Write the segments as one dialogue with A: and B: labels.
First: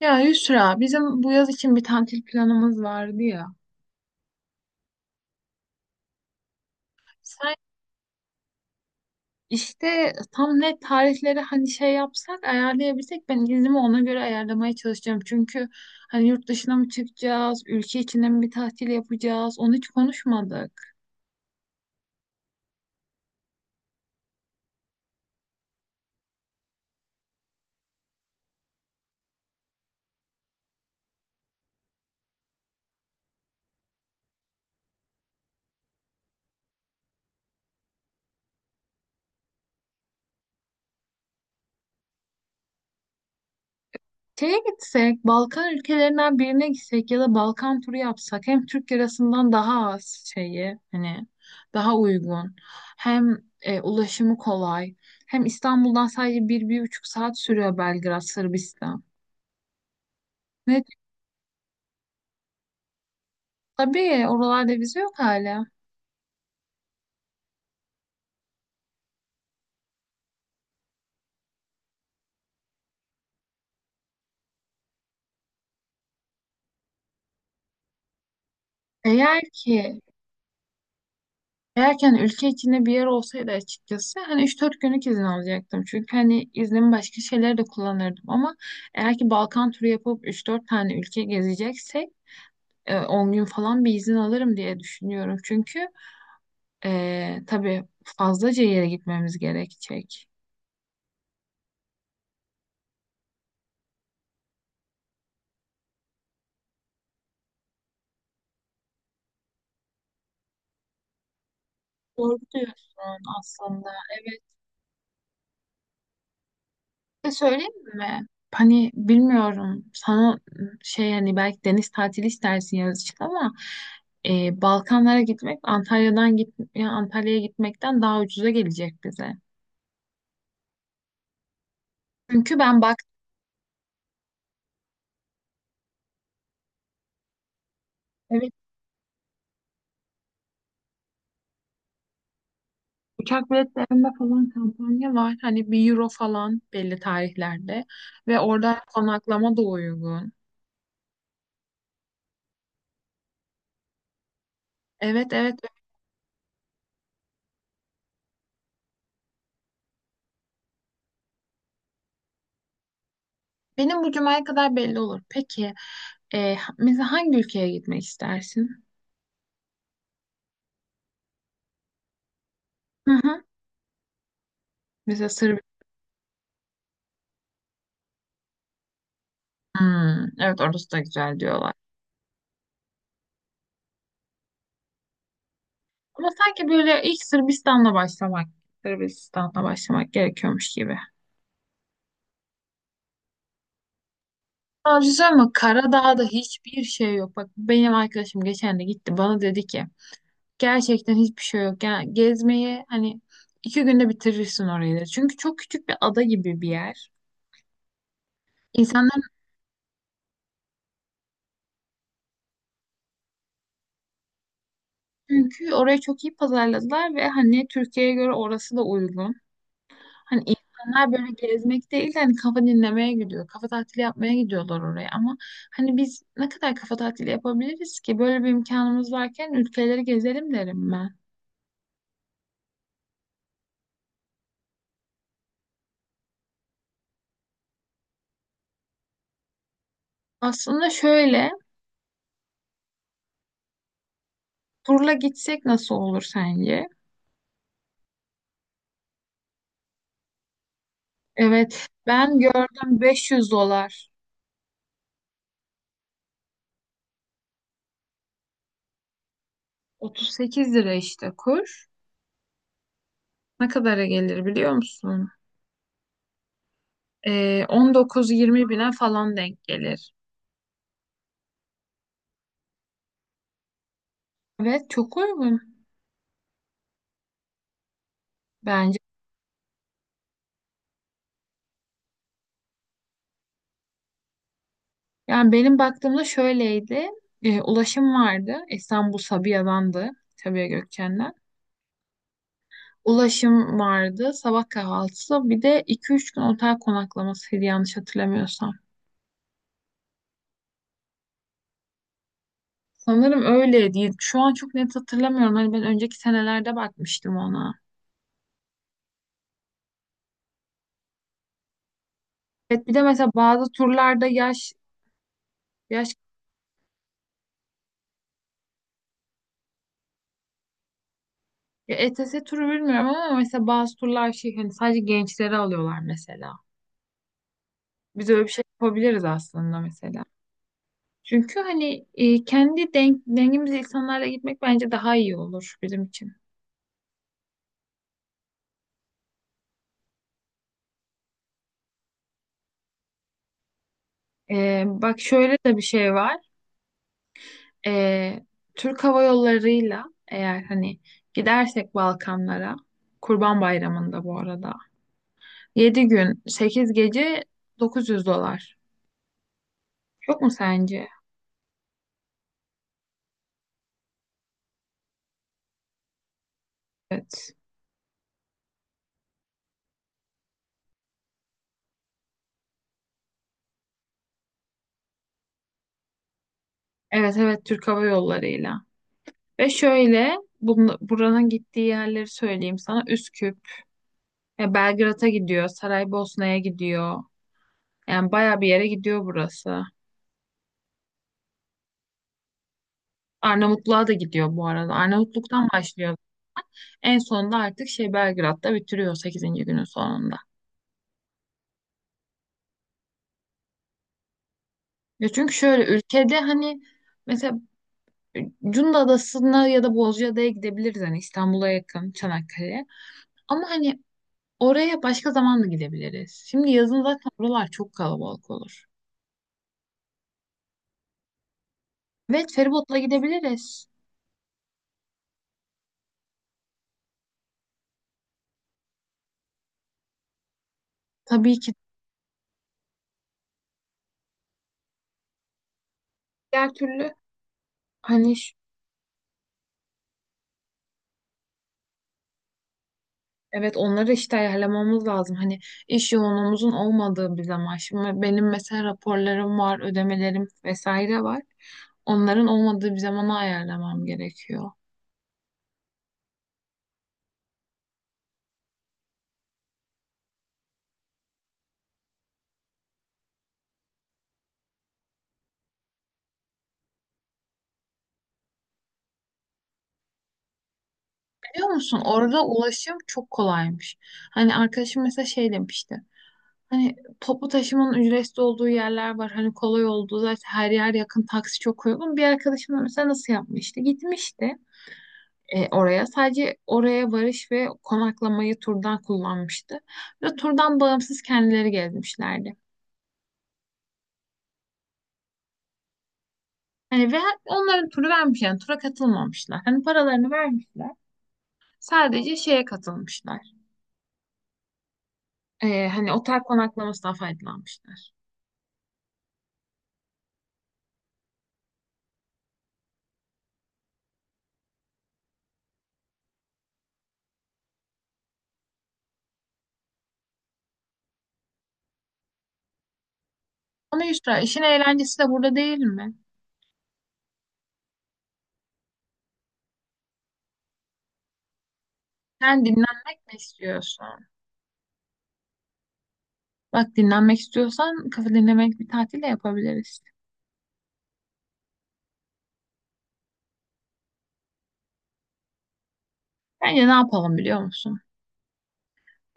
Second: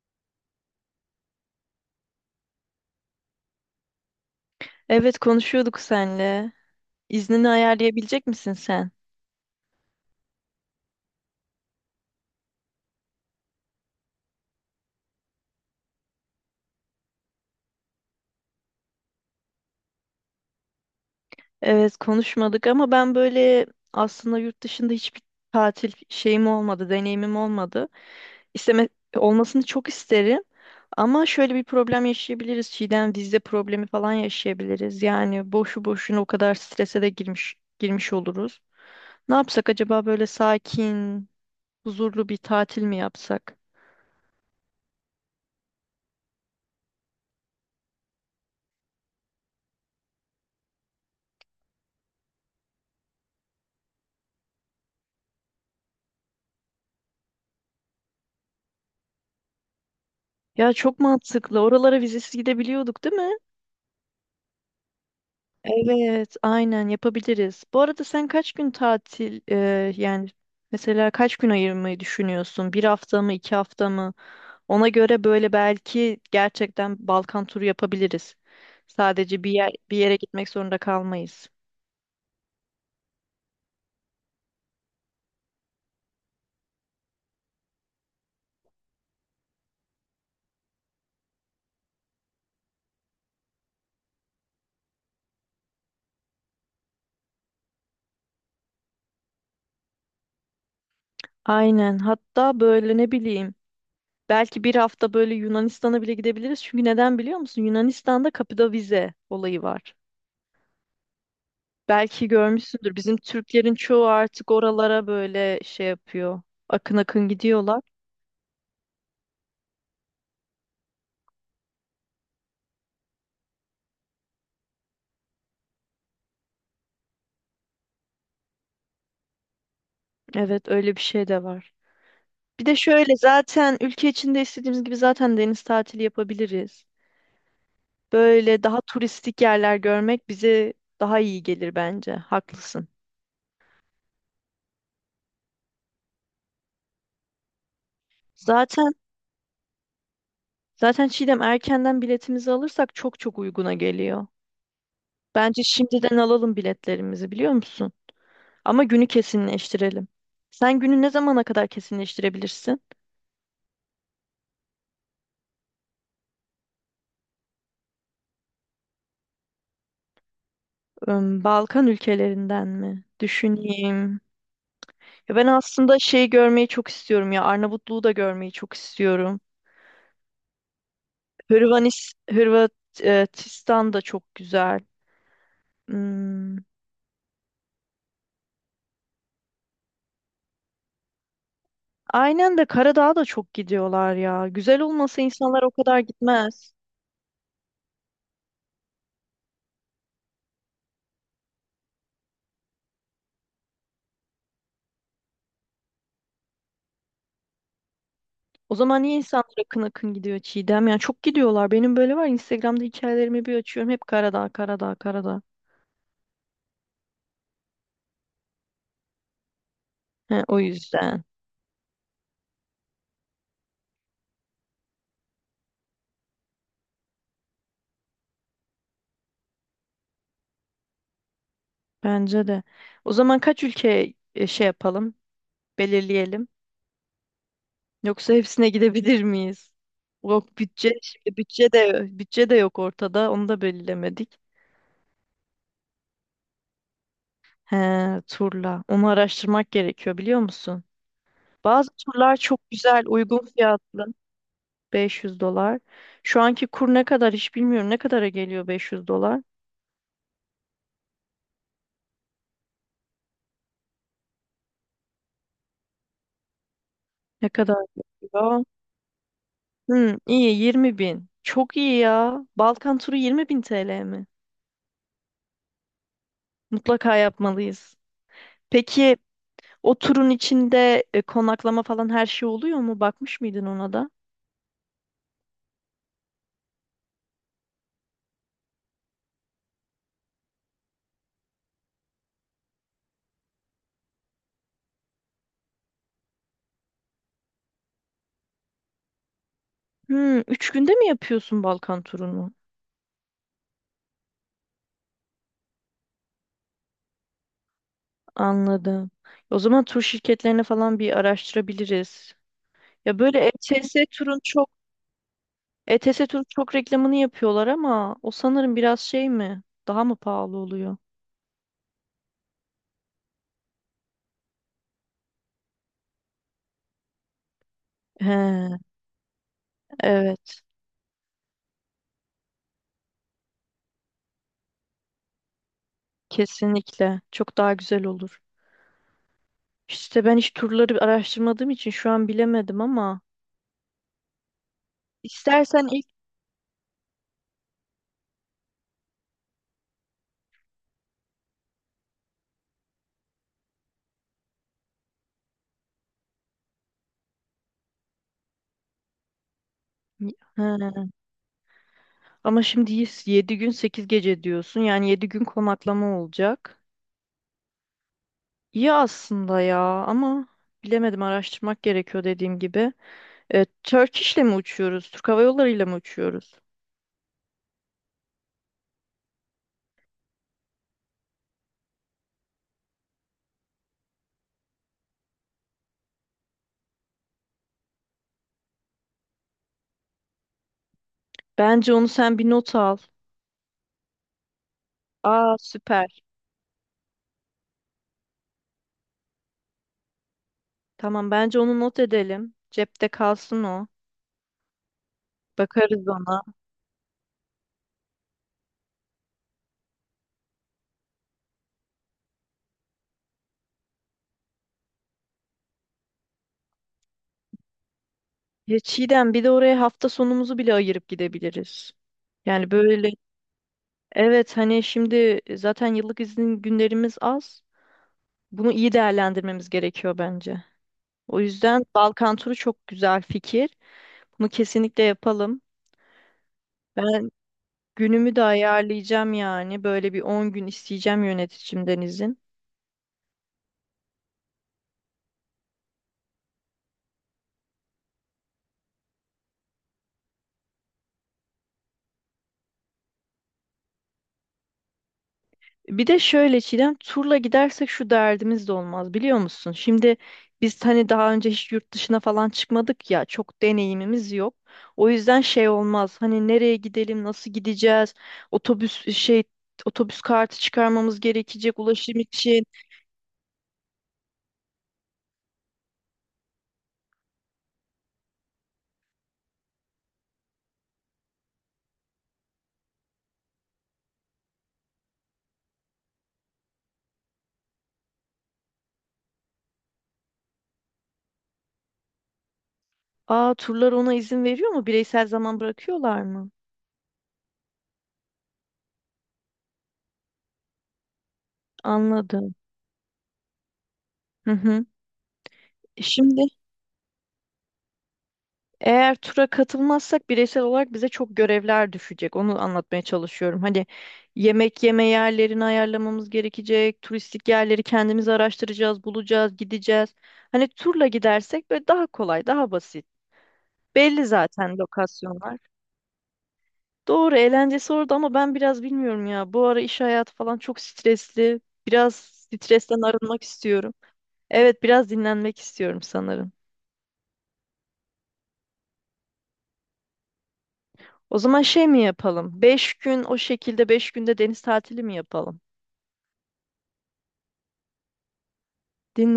A: Ya Yusra, bizim bu yaz için bir tatil planımız vardı ya.
B: Evet konuşuyorduk senle. İznini
A: Sen
B: ayarlayabilecek misin sen?
A: işte tam net tarihleri hani şey yapsak, ayarlayabilsek ben iznimi ona göre ayarlamaya çalışacağım. Çünkü hani yurt dışına mı çıkacağız, ülke içinde mi bir tatil yapacağız, onu hiç konuşmadık.
B: Evet konuşmadık ama ben böyle aslında yurt dışında hiçbir tatil şeyim olmadı, deneyimim olmadı. İsteme Olmasını çok isterim. Ama şöyle bir problem yaşayabiliriz. Çiğdem vize problemi falan yaşayabiliriz. Yani boşu boşuna o kadar strese de girmiş oluruz. Ne yapsak acaba böyle sakin, huzurlu bir tatil mi yapsak?
A: Şeye gitsek, Balkan ülkelerinden birine gitsek ya da Balkan turu yapsak hem Türk lirasından daha az şeyi hani daha uygun, hem ulaşımı kolay, hem İstanbul'dan sadece 1, 1,5 saat sürüyor Belgrad Sırbistan.
B: Ya
A: Ve
B: çok mantıklı. Oralara vizesiz gidebiliyorduk, değil mi?
A: tabii oralarda vize yok hala.
B: Evet, aynen yapabiliriz. Bu arada sen kaç gün tatil, yani mesela kaç gün ayırmayı düşünüyorsun? Bir hafta mı, 2 hafta mı? Ona göre böyle belki gerçekten Balkan turu yapabiliriz.
A: Eğer
B: Sadece bir
A: ki
B: yere gitmek zorunda kalmayız.
A: eğer ki hani ülke içinde bir yer olsaydı, açıkçası hani 3-4 günlük izin alacaktım. Çünkü hani iznimi başka şeylere de kullanırdım, ama eğer ki Balkan turu yapıp üç dört tane ülke gezeceksek 10 gün falan bir izin alırım diye düşünüyorum. Çünkü tabii fazlaca yere gitmemiz gerekecek.
B: Aynen. Hatta böyle ne bileyim belki bir hafta böyle Yunanistan'a bile gidebiliriz. Çünkü neden biliyor musun? Yunanistan'da kapıda vize olayı var. Belki
A: Doğru
B: görmüşsündür. Bizim
A: diyorsun
B: Türklerin
A: aslında.
B: çoğu
A: Evet.
B: artık oralara böyle şey yapıyor. Akın
A: Bir
B: akın
A: de söyleyeyim
B: gidiyorlar.
A: mi? Hani bilmiyorum sana, şey hani belki deniz tatili istersin yaz için, ama Balkanlara gitmek Antalya'ya gitmekten daha ucuza gelecek bize.
B: Evet, öyle bir şey de var.
A: Çünkü
B: Bir de
A: ben bak,
B: şöyle zaten ülke içinde istediğimiz gibi zaten deniz tatili yapabiliriz. Böyle daha turistik yerler görmek bize daha iyi gelir bence. Haklısın.
A: uçak biletlerinde falan kampanya var. Hani 1 euro falan belli tarihlerde. Ve orada
B: Zaten
A: konaklama da uygun.
B: zaten Çiğdem erkenden biletimizi alırsak çok çok uyguna geliyor.
A: Evet, evet.
B: Bence şimdiden alalım biletlerimizi, biliyor musun? Ama günü kesinleştirelim. Sen günü ne zamana kadar kesinleştirebilirsin?
A: Benim bu cumaya kadar belli olur. Peki mesela hangi ülkeye gitmek istersin?
B: Balkan ülkelerinden mi?
A: Hı hı.
B: Düşüneyim.
A: Mesela
B: Ya ben
A: Sırbistan.
B: aslında şey görmeyi çok istiyorum ya. Arnavutluğu da görmeyi çok istiyorum.
A: Evet, orası da güzel diyorlar.
B: Hırvatistan da çok güzel.
A: Ama
B: Hmm,
A: sanki böyle ilk Sırbistan'la başlamak, Sırbistan'la başlamak gerekiyormuş gibi.
B: Aynen de Karadağ'a da çok gidiyorlar ya. Güzel
A: Ama bir şey
B: olmasa
A: söyleyeyim mi?
B: insanlar o kadar
A: Karadağ'da
B: gitmez.
A: hiçbir şey yok. Bak, benim arkadaşım geçen de gitti. Bana dedi ki gerçekten hiçbir şey yok. Yani gezmeyi hani 2 günde bitirirsin orayı da. Çünkü çok küçük bir ada gibi bir yer.
B: O zaman niye
A: İnsanlar,
B: insanlar akın akın gidiyor Çiğdem? Yani çok gidiyorlar. Benim böyle var. Instagram'da hikayelerimi bir açıyorum. Hep Karadağ, Karadağ, Karadağ.
A: çünkü orayı çok iyi pazarladılar ve hani Türkiye'ye göre orası da uygun.
B: He,
A: Hani
B: o
A: insanlar
B: yüzden.
A: böyle gezmek değil de hani kafa dinlemeye gidiyor. Kafa tatili yapmaya gidiyorlar oraya, ama hani biz ne kadar kafa tatili yapabiliriz ki? Böyle bir imkanımız varken ülkeleri gezelim derim ben.
B: Bence de. O zaman kaç ülke şey yapalım? Belirleyelim. Yoksa hepsine gidebilir miyiz? Yok
A: Aslında
B: bütçe, şimdi
A: şöyle,
B: bütçe de yok ortada. Onu da belirlemedik.
A: turla gitsek nasıl olur sence?
B: He, turla. Onu araştırmak gerekiyor, biliyor musun?
A: Evet,
B: Bazı turlar
A: ben
B: çok
A: gördüm
B: güzel, uygun
A: 500
B: fiyatlı.
A: dolar.
B: 500 dolar. Şu anki kur ne kadar hiç bilmiyorum. Ne kadara geliyor 500 dolar?
A: 38 lira işte kur. Ne kadara gelir biliyor musun?
B: Ne kadar geliyor?
A: 19-20 bine falan denk gelir.
B: İyi 20 bin. Çok iyi ya. Balkan turu 20 bin TL mi?
A: Evet, çok uygun
B: Mutlaka yapmalıyız.
A: bence.
B: Peki, o turun içinde konaklama falan her şey oluyor mu? Bakmış mıydın ona da?
A: Yani benim baktığımda şöyleydi. Ulaşım vardı. İstanbul Sabiha'dandı. Sabiha Gökçen'den. Ulaşım vardı. Sabah kahvaltısı. Bir de 2-3 gün otel konaklamasıydı, yanlış hatırlamıyorsam.
B: 3 günde mi yapıyorsun Balkan turunu?
A: Sanırım öyleydi. Şu an çok net hatırlamıyorum. Hani ben önceki senelerde bakmıştım ona.
B: Anladım. O zaman tur şirketlerini falan bir araştırabiliriz.
A: Evet, bir de
B: Ya
A: mesela
B: böyle
A: bazı
B: ETS
A: turlarda
B: turun çok
A: yaş, yaş
B: ETS turun çok reklamını yapıyorlar ama o sanırım biraz şey mi? Daha mı pahalı oluyor?
A: ya ETS turu bilmiyorum, ama mesela bazı turlar şey hani sadece gençleri alıyorlar mesela. Biz öyle bir şey
B: He,
A: yapabiliriz aslında mesela.
B: evet,
A: Çünkü hani kendi dengimiz insanlarla gitmek bence daha iyi olur bizim için.
B: kesinlikle. Çok daha güzel olur. İşte ben hiç turları araştırmadığım için şu an bilemedim ama
A: Bak şöyle de bir
B: istersen ilk.
A: şey var. E, Türk Hava Yolları'yla eğer hani gidersek Balkanlara, Kurban Bayramı'nda bu arada, 7 gün 8 gece 900 dolar. Çok mu
B: He.
A: sence?
B: Ama şimdi 7 gün 8 gece diyorsun. Yani 7 gün konaklama olacak.
A: Evet.
B: İyi aslında ya ama bilemedim, araştırmak gerekiyor dediğim gibi. Turkish'le mi uçuyoruz? Türk Hava Yolları ile mi uçuyoruz?
A: Evet, evet, Türk Hava Yolları'yla. Ve şöyle, buranın gittiği yerleri söyleyeyim sana. Üsküp, Belgrad'a gidiyor, Saraybosna'ya gidiyor. Yani bayağı bir yere gidiyor burası.
B: Bence onu sen bir not al.
A: Arnavutluğa da gidiyor bu arada.
B: Aa,
A: Arnavutluk'tan başlıyor.
B: süper.
A: En sonunda artık şey Belgrad'da bitiriyor, sekizinci günün sonunda.
B: Tamam, bence onu not edelim. Cepte kalsın o.
A: Ya, çünkü şöyle,
B: Bakarız
A: ülkede
B: ona.
A: hani mesela Cunda Adası'na ya da Bozcaada'ya gidebiliriz, hani İstanbul'a yakın, Çanakkale'ye. Ama hani oraya başka zaman da gidebiliriz. Şimdi yazın zaten oralar çok kalabalık
B: Ya
A: olur.
B: Çiğdem, bir de oraya hafta sonumuzu bile ayırıp gidebiliriz.
A: Evet,
B: Yani
A: feribotla
B: böyle
A: gidebiliriz.
B: evet, hani şimdi zaten yıllık izin günlerimiz az. Bunu iyi değerlendirmemiz gerekiyor bence. O
A: Tabii ki.
B: yüzden Balkan turu çok güzel fikir. Bunu kesinlikle yapalım.
A: Diğer türlü
B: Ben
A: hani
B: günümü de ayarlayacağım yani. Böyle bir 10 gün isteyeceğim yöneticimden izin.
A: evet, onları işte ayarlamamız lazım. Hani iş yoğunluğumuzun olmadığı bir zaman. Şimdi benim mesela raporlarım var, ödemelerim vesaire var. Onların olmadığı bir zamana ayarlamam gerekiyor.
B: Bir de şöyle Çiğdem, turla gidersek şu derdimiz de olmaz, biliyor musun? Şimdi biz hani daha önce hiç yurt dışına falan çıkmadık ya, çok deneyimimiz yok. O yüzden şey olmaz. Hani nereye gidelim, nasıl gideceğiz? Otobüs şey Otobüs kartı çıkarmamız
A: Biliyor
B: gerekecek,
A: musun,
B: ulaşım
A: orada
B: için.
A: ulaşım çok kolaymış. Hani arkadaşım mesela şey demişti. Hani toplu taşımanın ücretsiz olduğu yerler var. Hani kolay olduğu, zaten her yer yakın, taksi çok uygun. Bir arkadaşım da mesela nasıl yapmıştı? Gitmişti oraya. Sadece oraya varış ve konaklamayı turdan kullanmıştı. Ve turdan bağımsız kendileri gelmişlerdi.
B: Aa, turlar ona izin veriyor mu? Bireysel zaman bırakıyorlar mı?
A: Hani ve onların turu vermiş, yani tura katılmamışlar. Hani paralarını vermişler. Sadece
B: Anladım.
A: şeye katılmışlar.
B: Hı hı.
A: Hani otel
B: Şimdi
A: konaklamasından faydalanmışlar.
B: eğer tura katılmazsak bireysel olarak bize çok görevler düşecek. Onu anlatmaya çalışıyorum. Hani yemek yeme yerlerini ayarlamamız gerekecek. Turistik yerleri kendimiz araştıracağız, bulacağız, gideceğiz. Hani turla gidersek böyle daha kolay, daha basit.
A: Ama
B: Belli
A: Yusra, işin
B: zaten
A: eğlencesi de burada
B: lokasyonlar.
A: değil mi?
B: Doğru, eğlencesi orada ama ben biraz bilmiyorum ya. Bu ara iş hayatı falan çok stresli. Biraz
A: Sen
B: stresten
A: dinlenmek mi
B: arınmak istiyorum.
A: istiyorsun?
B: Evet, biraz dinlenmek istiyorum sanırım.
A: Bak, dinlenmek istiyorsan kafa dinlemek bir tatil de yapabiliriz.
B: O zaman şey mi yapalım? 5 günde deniz tatili mi yapalım?
A: Bence ne yapalım biliyor musun?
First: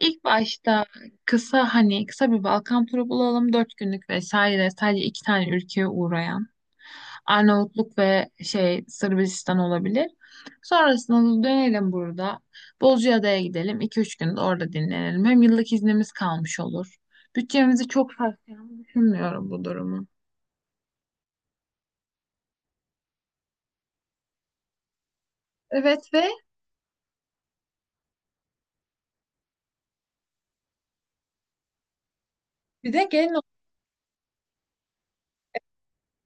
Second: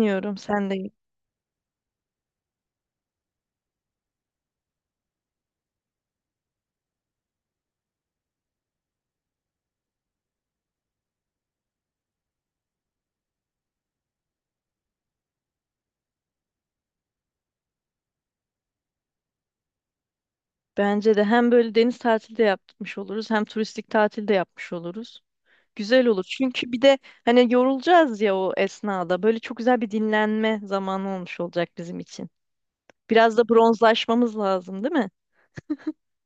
A: İlk
B: sen
A: başta
B: de.
A: kısa, hani kısa bir Balkan turu bulalım. 4 günlük vesaire, sadece iki tane ülkeye uğrayan. Arnavutluk ve şey Sırbistan olabilir. Sonrasında da dönelim burada. Bozcaada'ya gidelim. 2-3 gün de orada dinlenelim. Hem yıllık iznimiz kalmış olur. Bütçemizi çok sarsacağını düşünmüyorum bu durumu.
B: Bence de hem böyle deniz tatili de yapmış oluruz hem turistik tatil de yapmış oluruz. Güzel
A: Evet,
B: olur.
A: ve
B: Çünkü bir de hani yorulacağız ya o esnada. Böyle çok güzel bir dinlenme zamanı olmuş olacak bizim için.
A: bir de gelin
B: Biraz da bronzlaşmamız lazım, değil mi?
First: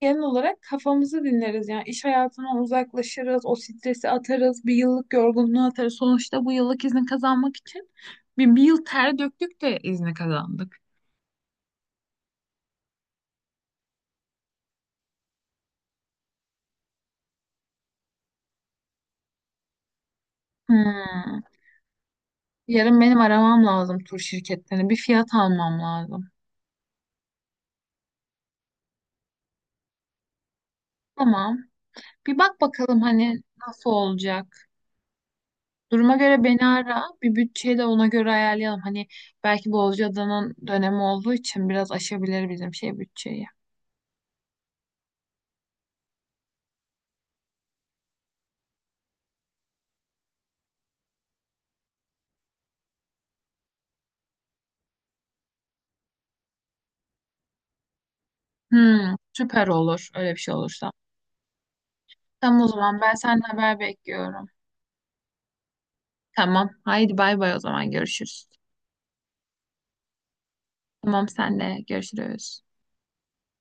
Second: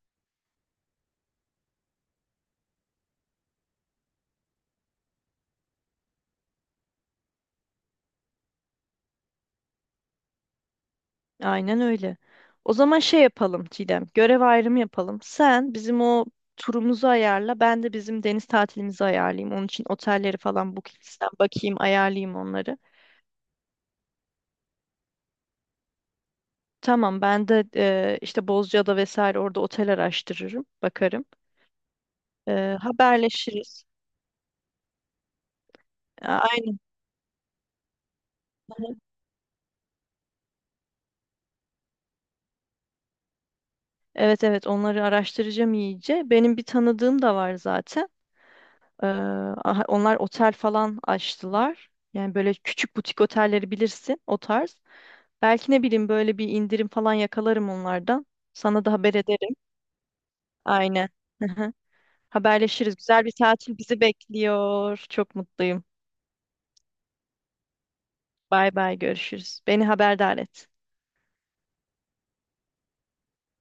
A: genel olarak kafamızı dinleriz. Yani iş hayatından uzaklaşırız, o stresi atarız, bir yıllık yorgunluğu atarız. Sonuçta bu yıllık izni kazanmak için bir yıl ter döktük de izni kazandık.
B: Aynen öyle. O zaman şey yapalım Çiğdem, görev ayrımı yapalım. Sen bizim o turumuzu ayarla, ben de bizim deniz tatilimizi ayarlayayım. Onun için otelleri falan Booking'den
A: Hmm.
B: bakayım, ayarlayayım onları.
A: Yarın benim aramam lazım tur şirketlerini. Bir fiyat almam lazım.
B: Tamam, ben de işte Bozcaada vesaire orada otel araştırırım, bakarım.
A: Tamam. Bir bak bakalım hani
B: Haberleşiriz.
A: nasıl olacak. Duruma göre beni
B: Aynen.
A: ara. Bir bütçeyi de ona göre ayarlayalım. Hani belki Bozcaada'nın dönemi olduğu için biraz aşabilir bizim şey bütçeyi.
B: Evet, evet, onları araştıracağım iyice. Benim bir tanıdığım da var zaten. Aha, onlar otel falan açtılar. Yani böyle küçük butik otelleri bilirsin, o tarz. Belki ne bileyim böyle bir indirim falan yakalarım onlardan. Sana da haber
A: Hmm,
B: ederim.
A: süper olur. Öyle bir şey olursa.
B: Aynen. Hı hı.
A: Tamam, o
B: Haberleşiriz.
A: zaman ben
B: Güzel bir
A: senden haber
B: tatil bizi
A: bekliyorum.
B: bekliyor. Çok mutluyum.
A: Tamam. Haydi bay bay, o zaman görüşürüz.
B: Bay bay, görüşürüz. Beni haberdar et.
A: Tamam, senle görüşürüz.